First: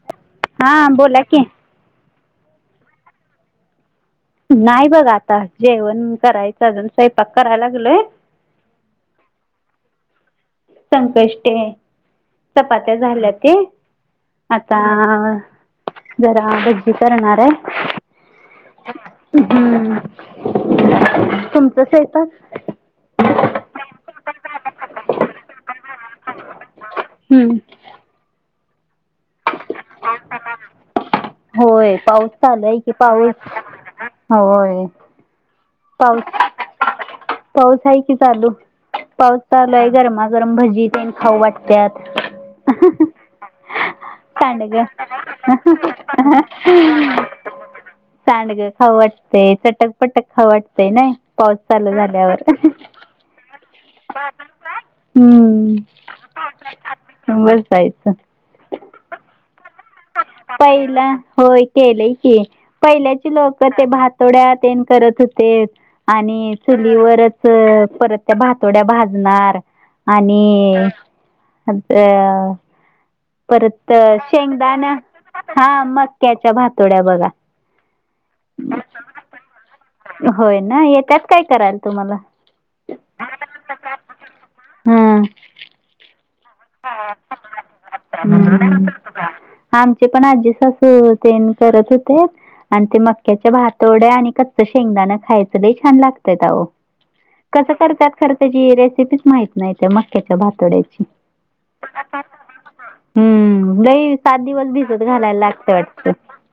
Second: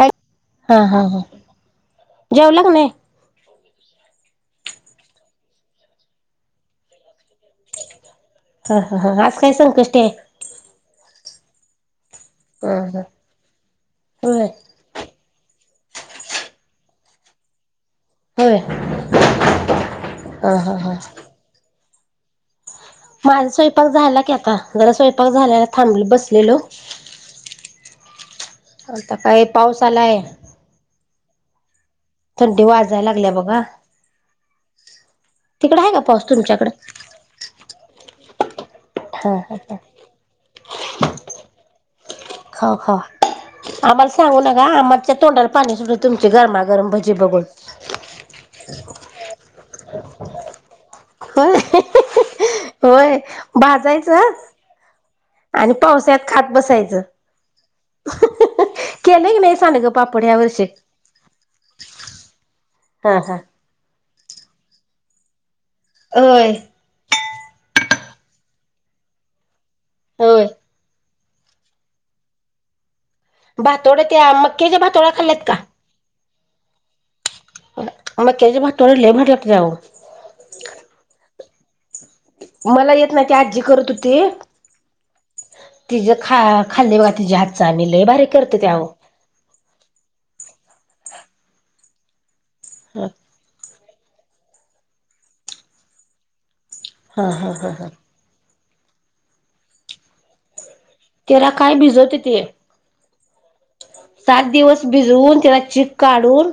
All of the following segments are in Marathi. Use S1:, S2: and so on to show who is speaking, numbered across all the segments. S1: हॅ हा हा
S2: बोला
S1: हा
S2: की
S1: जेवला का नाही?
S2: नाही बघा आता जेवण करायचं अजून स्वयंपाक कराय लागलोय.
S1: ह ह ह आज काय संकष्ट आहे.
S2: संकष्टी हाय
S1: हा
S2: चपात्या
S1: हा
S2: झाल्याते
S1: होय
S2: आ ता जरा भजी करणार आहे.
S1: होय
S2: हम्म
S1: हा हा हा
S2: तुमचं स्वयंपाक?
S1: माझा स्वयंपाक झाला की आता जरा स्वयंपाक झाल्याला थांबलं बसलेलो.
S2: हम्म.
S1: आता काय पाऊस आलाय.
S2: होय पाऊस
S1: थंडी
S2: चालाय की
S1: वाजायला लागल्या
S2: पाऊस,
S1: बघा
S2: होय.
S1: तिकडं हाय का पाऊस तुमच्याकडं?
S2: पाऊस आहे की चालू, पाऊस
S1: हा
S2: चालूय गरमागरम भजी तेन खाऊ वाटत्यात.
S1: खावा खावा. आम्हाला सांगू नका आम्हाच्या तोंडाला पाणी सुटत तुमची गरमागरम भजी बघून.
S2: सांडगं खाऊं वाटते चटक पटक खाऊं वाट ते नाही
S1: होय
S2: पाऊस चालू झाल्यावर.
S1: होय भाजायचं आणि
S2: हम्म
S1: पावसाळ्यात खात बसायचं
S2: बसायचं.
S1: केले की नाही सांडग?
S2: पहिला होय केलय की
S1: हा
S2: पहिल्याची
S1: हा
S2: लोक तर ते भातोड्या तेन करत होतेत
S1: होय
S2: आणि सु चुलीवरच परत त्या भातोड्या भाजणार आणि
S1: होय
S2: असं परत
S1: भातोड्या त्या मक्याच्या
S2: शेंगदाणा,
S1: भातोड्या खाल्ल्यात का?
S2: हा मक्याच्या भातोड्या बघा.
S1: मक्याच्या भातोड्या लय भारी लागत्यात अहो.
S2: होय ना येत्यात काय कराल?
S1: मला येत नाही ती आजी करत होती
S2: हा
S1: तिज खा खाल्ले बघा तिज्या हातचा आम्ही लय भारी करतेत्या व.
S2: हम्म. आमचे पण आजी सासू तेन करत होते आणि ते
S1: हा
S2: मक्या त्या भातोड्या आणि कच्च शेंगदा खायचं लई छान लागत्यात अहो
S1: हा हा
S2: कस करत्यात खरं त्याची रेसिपीच माहित नाही त्या मक्याच्या भातोड्याची.
S1: तेला काय भिजवतेती.
S2: हम्म लई सात दिवस भिजत घालायला
S1: भिजवून त्याला
S2: लागत
S1: चीक
S2: वाटत.
S1: काढून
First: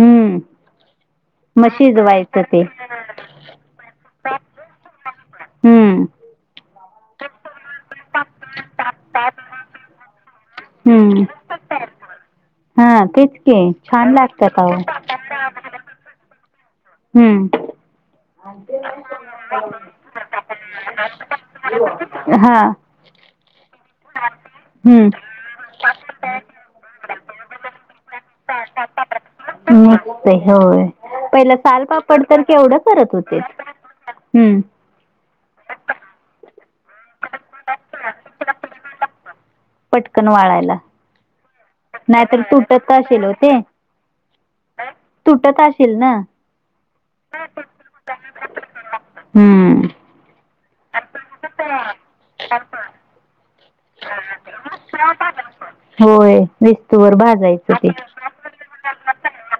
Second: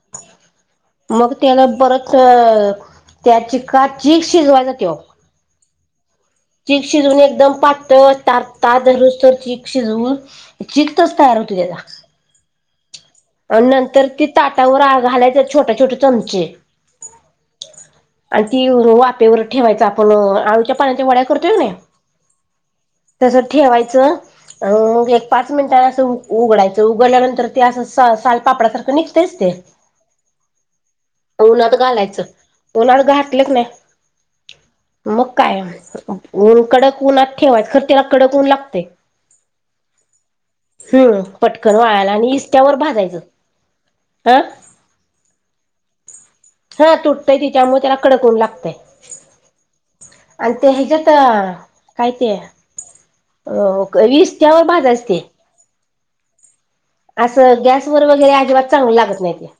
S2: हम्म.
S1: मग त्याला बरच
S2: शिजवायचं ते.
S1: त्या चिका चीक शिजवायचा त्यो.
S2: हम्म.
S1: चीक शिजून एकदम पातळ तार दुरुस्ततर तर चीक शिजवून चिक तच
S2: हम्म
S1: तयार होतोय तेजा.
S2: हा तेच.
S1: अन्
S2: की
S1: नंतर
S2: छान
S1: ती
S2: लागतात अहो.
S1: ताटावर घालायच छोटे छोटे चमचे.
S2: हम्म.
S1: आणि ती वापेवर ठेवायच आपण आळूच्या पानाच्या वड्या करतोय का नाही?
S2: हा.
S1: तसं ठेवायचं. अ
S2: हम्म.
S1: मग एक पाच मिनिटां असं उघडायचं उघडल्यानंतर ते असं [unintelligible] पापड्या सारखं निघतेच ते
S2: मस्त आहे होय पहिलं
S1: [unintelligible]
S2: सालपापड तर केवढं
S1: ऊनात
S2: करत होते
S1: घातलेच
S2: हम्म
S1: नाही [inaudible] मग काय. ऊन कडक ऊनात ठेवाय खर तिला कडक ऊन लागते.
S2: पटकन वाळायला
S1: [inaudible] हम्म पटकन वाळायला आणि
S2: नाहीतर
S1: इस्त्यावर
S2: तुटत
S1: भाजायचं
S2: असेल हो ते
S1: हा
S2: [inaudible] तुटत असेल ना.
S1: हा तुटतय तिच्यामूळ त्याला कडक ऊन लागतय.
S2: हम्म
S1: [inaudible] आणि ते ह्याच्यात काय ते अ ईस्त्यावर भाजायचं ते.
S2: होय. विस्तूवर
S1: असं
S2: भाजायचं ते
S1: गॅसवर वगैरे अजिबात चांगल लागत नाही ते.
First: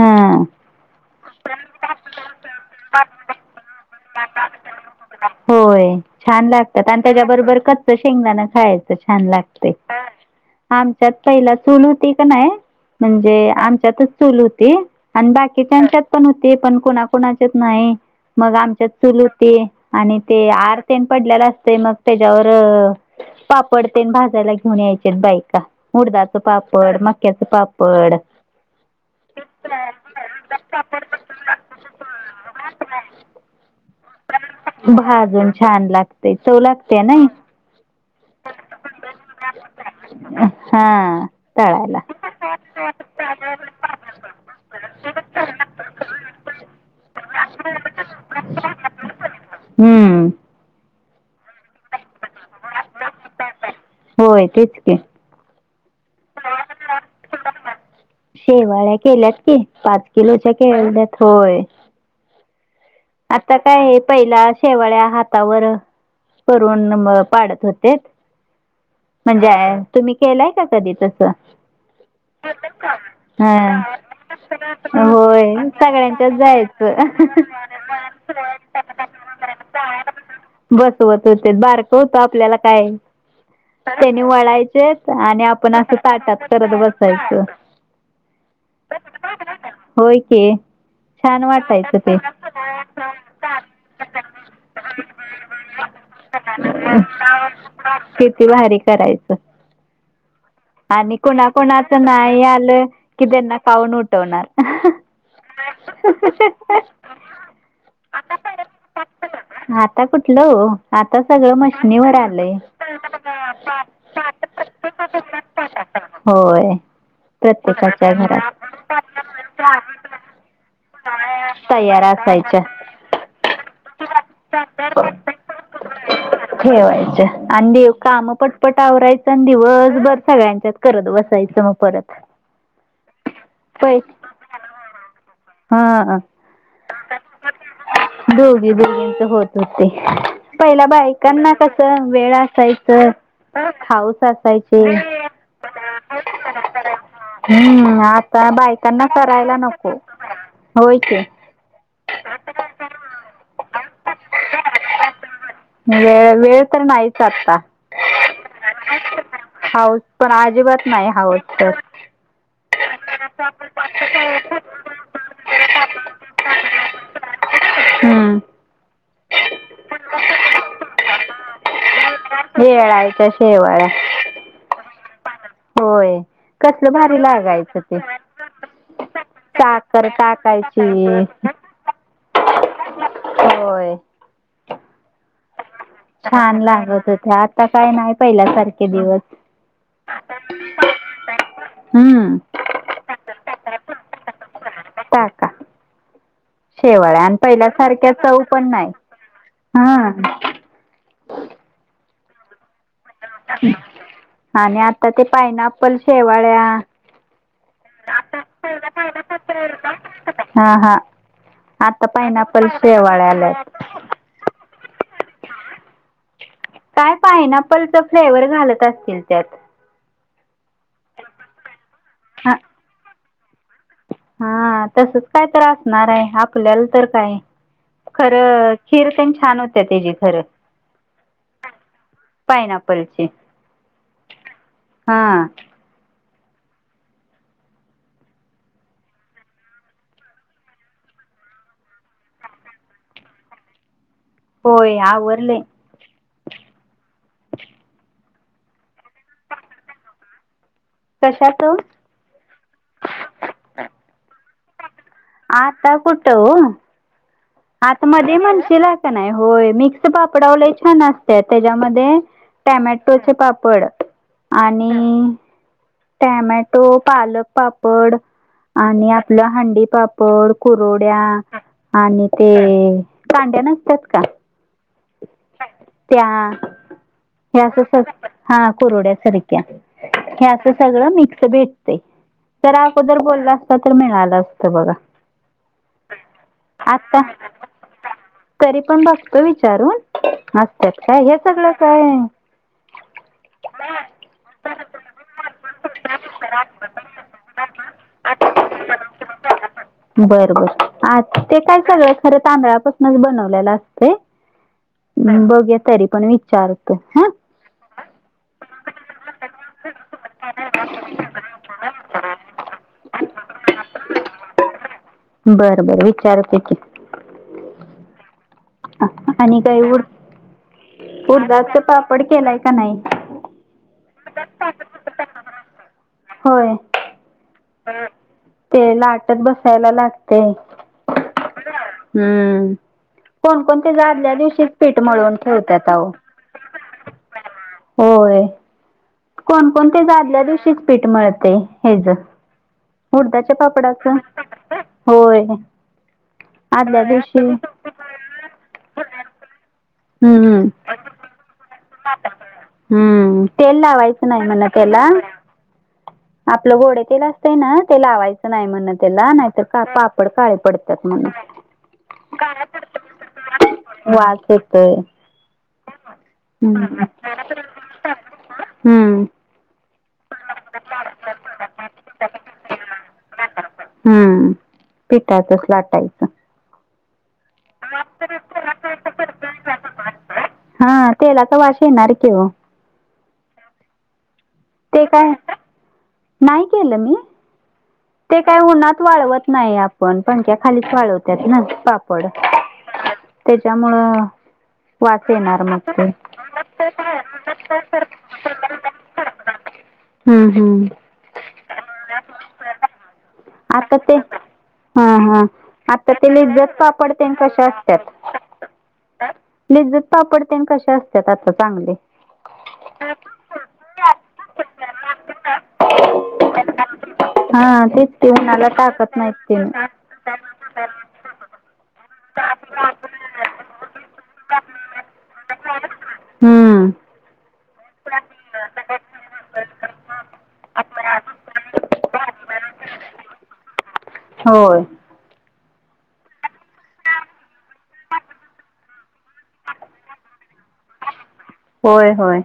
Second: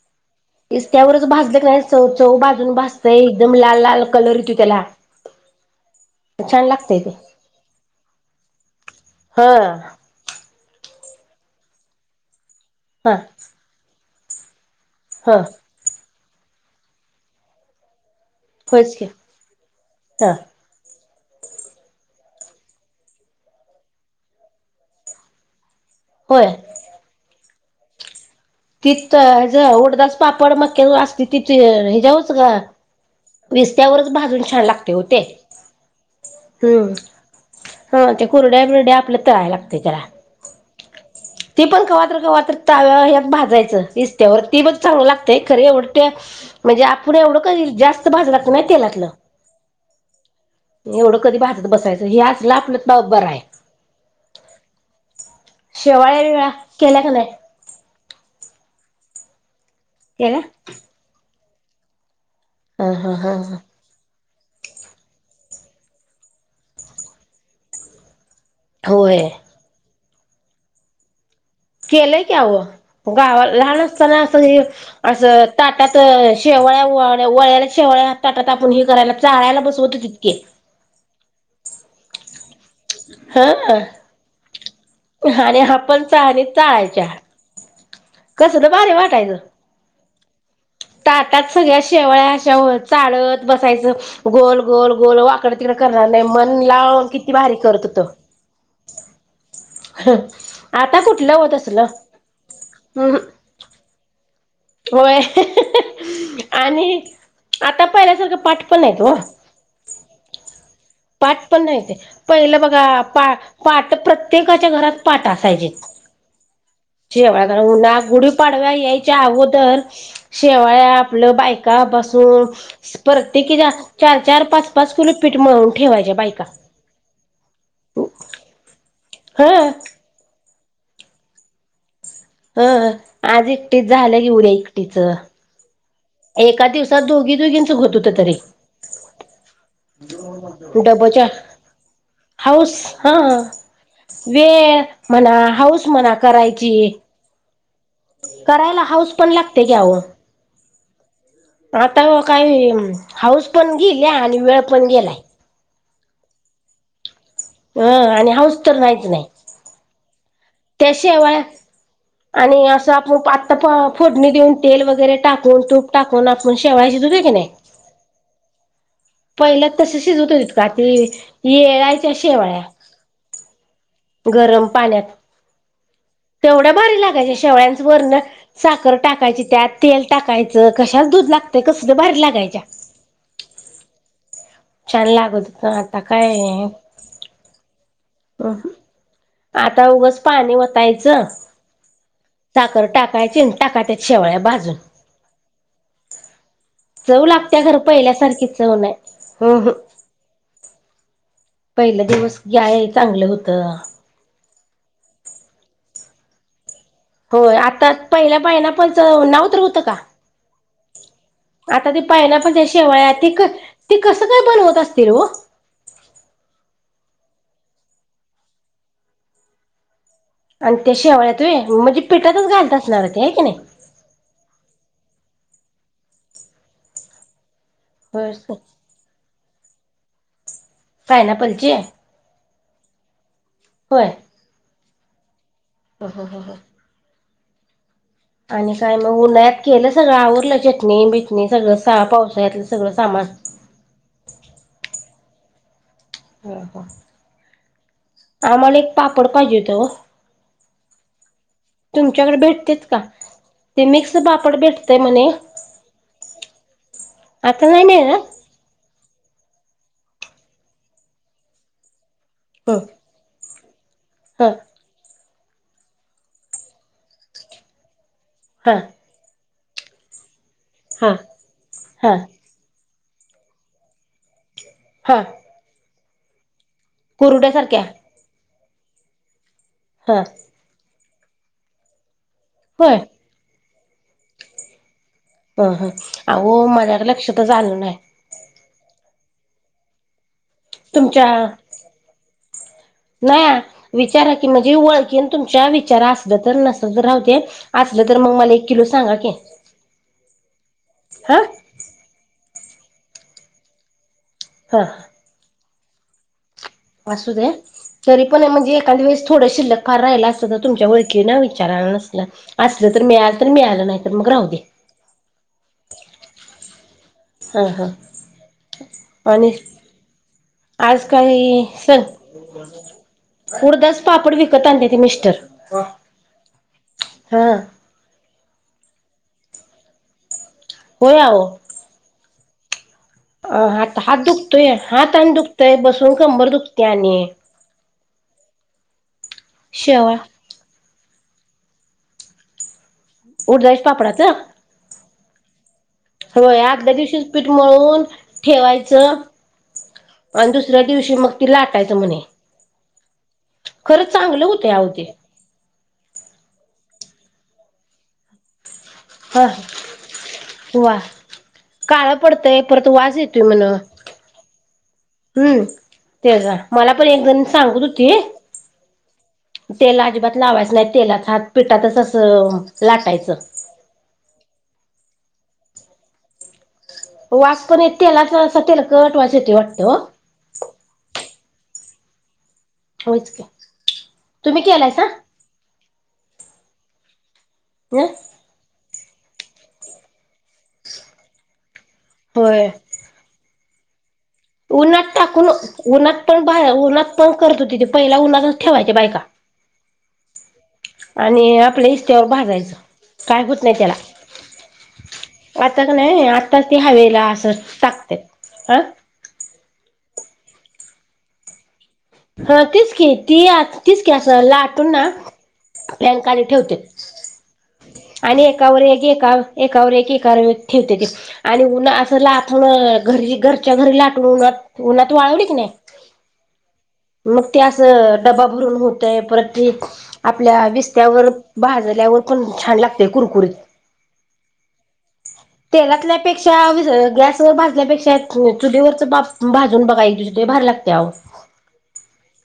S2: हा
S1: [inaudible] इस्त्यावरच भाजल का नाही चव चव बाजून भाजते एकदम लाल लाल कलर येतो त्याला.
S2: होय छान लागतात
S1: लागतंय
S2: आणि
S1: ते
S2: त्याच्याबरोबर कच्च शेंगदाणा खायचं छान
S1: हा
S2: लागते.
S1: [unintelligible]
S2: आमच्यात पहिला चूल होती का नाही,
S1: हा
S2: म्हणजे आमच्यातच चूल होती. आणि
S1: हा
S2: बाकीच्याच्यात पण होते पण कोणाकोणाच्यात नाही मग आमच्यात
S1: होयच की
S2: चुल होते आणि
S1: हा.
S2: ते आर तेन पडलेला असते मग त्याच्यावर पापड तेन भाजायला घेऊन यायचेत बाईका. उडदाचे
S1: होय
S2: पापड, माक्याच पापड.
S1: तीच त ह्याच उडदाचं पापड मक्याचं असत्यात ते ह्याच्यावर इस्त्यावर भाजून छान लागते हो ते,
S2: भाजून छान लागतंय चव
S1: हम्.
S2: लागते नाही
S1: हा ते कोरड्या बिरड्या आपल्या तळाय लागते त्याला.
S2: हा.
S1: ती पण
S2: तळायला
S1: कवात्र कवात्र ताव्या ह्या भाजायचं इस्त्यावर ती पण चांगल लागतंय खरे एवढट्या. म्हणजे आपण एवढं काई जास्त भाज लागत नाही तेलातलं.
S2: हम्म.
S1: एवढं कधी भाजत बसायचं हे असलं आपलंच त बर आहे.
S2: होय तेच की.
S1: शेवाळा [unintelligible] केल्या का नाही?
S2: शेवाळ्या केल्यात की पाच
S1: केल्या?
S2: किलोच्या केल्यात, होय.
S1: हा हा हा हा
S2: आता काय पहिला शेवाळ्या हातावर करून पाडत होते.
S1: होय.
S2: म्हणजे तुम्ही केलाय का कधी तस?
S1: केलंय की आवो, गावा लहान असताना असं हे असं
S2: होय
S1: ताटात
S2: सगळ्यांच्याच जायचं.
S1: शेवळ्याळ्या वळ्याला शेवळ्या ताटात आपण हे करायला चाळायला बसवत हो तितके.
S2: बसवत होते बारक होत आपल्याला काय.
S1: हा.
S2: त्यानी वळायचे आणि आपण असं ताटात तरट बसायच.
S1: कसंल भारीे वाटायचं.
S2: होय की. छान
S1: ताटात सगळ्या
S2: वाटायचं ते.
S1: शेवळ्या अशा हो चाळत बसायचं. गोल गोल गोल वाकड तिकड करणार नाही मन लावून किती भारी करत होतो.
S2: कीती भारी करायचं.
S1: आता
S2: आणि
S1: कुठलं होत असलं
S2: कोणाकोणाच नाही आलं
S1: हम्म
S2: कि त्यांना काऊन उठवणार.
S1: होय आणि आता पाहिल्यासारखं पाठ पण नाहीत हो.
S2: आता कुठलं वो, आता सगळं मशनीवर आलंय
S1: पाटं प्रत्येकाच्या घरात पाटं असायचीत.
S2: होय
S1: शेवाळ्या जरा उन्हात
S2: प्रत्येकाच्या
S1: गुढी
S2: घरात.
S1: पाडव्या यायच्या अगोदर, शेवाळ्या आपलं बायका
S2: तयार
S1: बसून,
S2: असायच्या.
S1: परतेकीच्या चार -चार, पाच- पाच किलो पीट मळून, ठेवायच्या बायका
S2: ठेवायचं आणि दे काम पटपट आवराय चं अन्
S1: ह
S2: दिवसभर सगळ्यांच्यात करत बसायचं मग परत.
S1: हं आज एकटीच
S2: पै
S1: झालं की, उद्या एकटीचं.
S2: हा
S1: दोघींच होत होत तरी
S2: दोघी दोघीचं होत होते. पहिला
S1: डबच्या
S2: बायकांना कसं वेळ
S1: हाऊस
S2: असायचं,
S1: हा
S2: हाऊस
S1: वेळ
S2: असायची,
S1: म्हणा हाऊस म्हणा करायची.
S2: हम्म आता
S1: करायला
S2: बायकांना
S1: हाऊस पण
S2: करायला
S1: लागते की
S2: नको.
S1: अहो
S2: होय की.
S1: आता वो काय हाऊस पण गेल्या आणि वेळ पण गेलाय.
S2: वेळ वेळ तर नाहीच. आता
S1: अं आणि हाऊस तर नाहीच नाही.
S2: हाऊस पण आज,
S1: त्या शेवळ्या आणि असं आपण आता फोडणी देऊन, तेल वगैरे टाकून, तूप टाकून, आपून शेवाळ्या शिजवतोय की नाही,
S2: हूं..
S1: पहिल्या तसं शिजवत होतीत का ते येळायच्या शेवाळ्या.
S2: येळायच्या. शेवाळ्या
S1: गरम पाण्यात
S2: होय
S1: तेवढ्या
S2: कसलं
S1: भारी लागायच्या
S2: लागायचं
S1: शेवळ्यांचं वरण साखर टाकायची त्यात. तेल
S2: साखर
S1: टाकायचं,
S2: टाकायची.
S1: कशाचं दूध लागतंय कसलं भारी लागायच्या.
S2: होय
S1: छान लागत हुतं.
S2: छान लागत होत्या, आता काय नाहीत. पहिला सारखे दिवस....
S1: आता उगच पाणी
S2: हूं...
S1: तर टाकायची अन् टाका त्यात शेवळ्या भाजून.
S2: टाका शेवाळ्या
S1: चव
S2: आणि
S1: लागत्या, खरं
S2: पहिल्यासारख्या
S1: पहिल्यासारखी
S2: पण
S1: चव नाही. हम
S2: हा.. हं.
S1: पहिले दिवस घ्या हे चांगलं होतं.
S2: आणि आत्ता ते पायनाप्पल शेवाळ्या,
S1: होय आत्ता पहिल्या पायनॅपलचं नाव तर हुतं का.
S2: हा हा
S1: आता ते पायनापलच्या शेवाळ्या, ते ते कसं काय बनवत असतील हो?
S2: काय पानपलचं फ्लेवर घालत असतील त्यात.
S1: आणि त्या शेवळ्यात होय म्हणजे पिठातच
S2: हा
S1: घालत असणार ते हाय का नाही.
S2: हा तसंच काय तर असणार आहे, आपल्याला तर काय.
S1: होय
S2: खरं... खीर तेन छान होत्या तेजी खरं.
S1: पायनापलची
S2: पायनापलची हा
S1: ह ह ह हा आणि काय मग उन्हाळ्यात केलं सगळं, आवरलं चटणी- बिटणी सगळं सा पावसाळ्यातलं सगळं सामान.?
S2: होय आवरलंय.
S1: [unintelligible] आम्हाला एक पापड पाहिजे होेत ओ.
S2: कश्याचं?
S1: तुमच्याकडे भेटतेत का? ते मिक्स पापड भेटतय म्हणे?
S2: आता कुठ ओ?
S1: आता नाही मिळणार
S2: आतमध्ये मंदिर हाय का नाही. होय, मिक्स पापडाव लय छान असत त्याच्यामध्ये टॉमॅटोचे पापड,
S1: हा
S2: आणि टॅमॅटो, पालक पापड
S1: हा
S2: आणि आपलं हंडी पाप प
S1: हा
S2: कुरोड्या
S1: हा
S2: आणि ते कांड्या नसतात का?
S1: हां
S2: त्या हे अस
S1: कुरुड्यासारख्या
S2: [unintelligible] हा कुरड्या सारख्या
S1: हां
S2: हे असं सगळं मिक्स भेटतेय. तर
S1: होय
S2: अगोदर बोलला असता तर मिळालं असतं बघा.
S1: ह ह अहो मला
S2: आता
S1: लक्षात च आलं नाही.
S2: तरी पण बघतो विचारून असत्यात काय?.
S1: तुमच्या
S2: हे सगळं काय
S1: [unintelligible] विचारा की, म्हणजे ओळखीन तुमच्या विचारा असलं तर नसल तर राहुदेत. असलं तर मग मला एक किलो सांगा की.
S2: बर बर आ
S1: हा
S2: ते काय सगळ खरं तांदळापासूनच बनवलेलं असतय.
S1: हा
S2: बघूया तरी पण विचार
S1: असू दे? तरी पण म्हणजे एखाद वेळेस थोडं शिल्लक फार राहिल असत तर तुमच्या ओळखींन विचाराल. नसलं असलं तर मिळालं तर मिळालं. नाही, तर मग राहू द्या.
S2: बर बर विचारते की.
S1: हा हा
S2: आ,
S1: आणि?
S2: काही उड
S1: आज काही
S2: उडदाचं पापड केलाय का नाही
S1: सग उडदाच पापड विकत आणतेत मिस्टर.
S2: होय.
S1: हा.
S2: ह ते लाटत बसायला लागतय.
S1: होय आव.
S2: हम्म. कोणकोणते
S1: हात हात
S2: आदल्या दिवशीच
S1: दुखतोय
S2: पीठ
S1: हात आणि
S2: मळवून ठेव
S1: दुखतोय
S2: त्यात आओ.
S1: बसून कंबर दुखते आणि
S2: होय. कोणकोणते
S1: शेवा
S2: आदल्या दिवशीच पीठ मिळतय ह्याच. उडदाच्या पापडाच. होय!
S1: होय, अदल्या
S2: आदल्या
S1: दिवशीच
S2: दिवशी
S1: पीठ मळून ठेवायचं आणि
S2: हम्म
S1: दुसऱ्या दिवशी मग लाटायचं म्हणे.
S2: हम्म तेल
S1: खरंच
S2: लावायचं नाही
S1: चांगलं होत
S2: म्हण
S1: ते आओ
S2: त्याला
S1: ते.
S2: आपलं गोडे तेल असत ना. ते लावायचं नाही म्हणत त्याला
S1: हा
S2: नाहीतर तर पापड काळे पडतात म्हणून.
S1: काळ पडतंय. परत वास येतोय म्हण
S2: वास येतोय
S1: हम्म. त्याचा. मला
S2: हम्म
S1: पण एक जण सांगत होती.
S2: हम्म.
S1: तेल अजिबात लावायचं नाही. तेलाच हात पिटातच असं लाटायचं.
S2: हम्म पिठातच लाटाईच.
S1: वास पण तेलाच असं तेलकट वास येते वाटतं ओ.
S2: हा तेलाचा वास येणार किव.
S1: होच की तुम्ही केलाय?
S2: ते काय, नाही केलं मी.
S1: ह.
S2: ते काही उन्हात वाळवत नाही आपण पंख्या खाली वाळवतात ना पापड
S1: होय
S2: त्याच्यामुळं
S1: उन्हात
S2: वास
S1: टाकून
S2: येणार मग ते
S1: उन्हात पण बाहे उन्हात पण करत होती पहिल उन्हातच ठेवायच्या बायका.
S2: हम्म हम्.
S1: आणि आपल्या इशत्यावर भाजायचं काय होत नाही त्याला.
S2: आता ते हा हा
S1: आता का
S2: आजकाल
S1: नाही
S2: ते
S1: आताच
S2: लिज्जत
S1: हवेला
S2: पापडते
S1: असं
S2: कसे असतात.
S1: टाकत्यात हा
S2: लिज्जत पापडते कसे असतात आता चांगले.
S1: ह तीच की ती तीच की असं लाटून ना. फँंन खाली ठेवते.
S2: हा तेच. ते
S1: आणि
S2: उन्हाला
S1: एकावर एक
S2: टाकत
S1: एका
S2: नाहीत ते
S1: एकावर एक एका ठेवते. ते आणि उन्हा अस लाटणं घरी घरच्या घरी लाटून उन्हात उन्हात वाळवली की नाही?
S2: हम्म
S1: मग ते असं डबा भरून होतय परत आपल्या विस्त्यावर भाजल्यावर पण छान लागते कुरकुरीत.
S2: होय.
S1: तेलातल्यापेक्षा गॅसवर भाजल्यापेक्षा चुलीवरच भाजून बघा एक लई भारी लागते आओ.
S2: होय होय.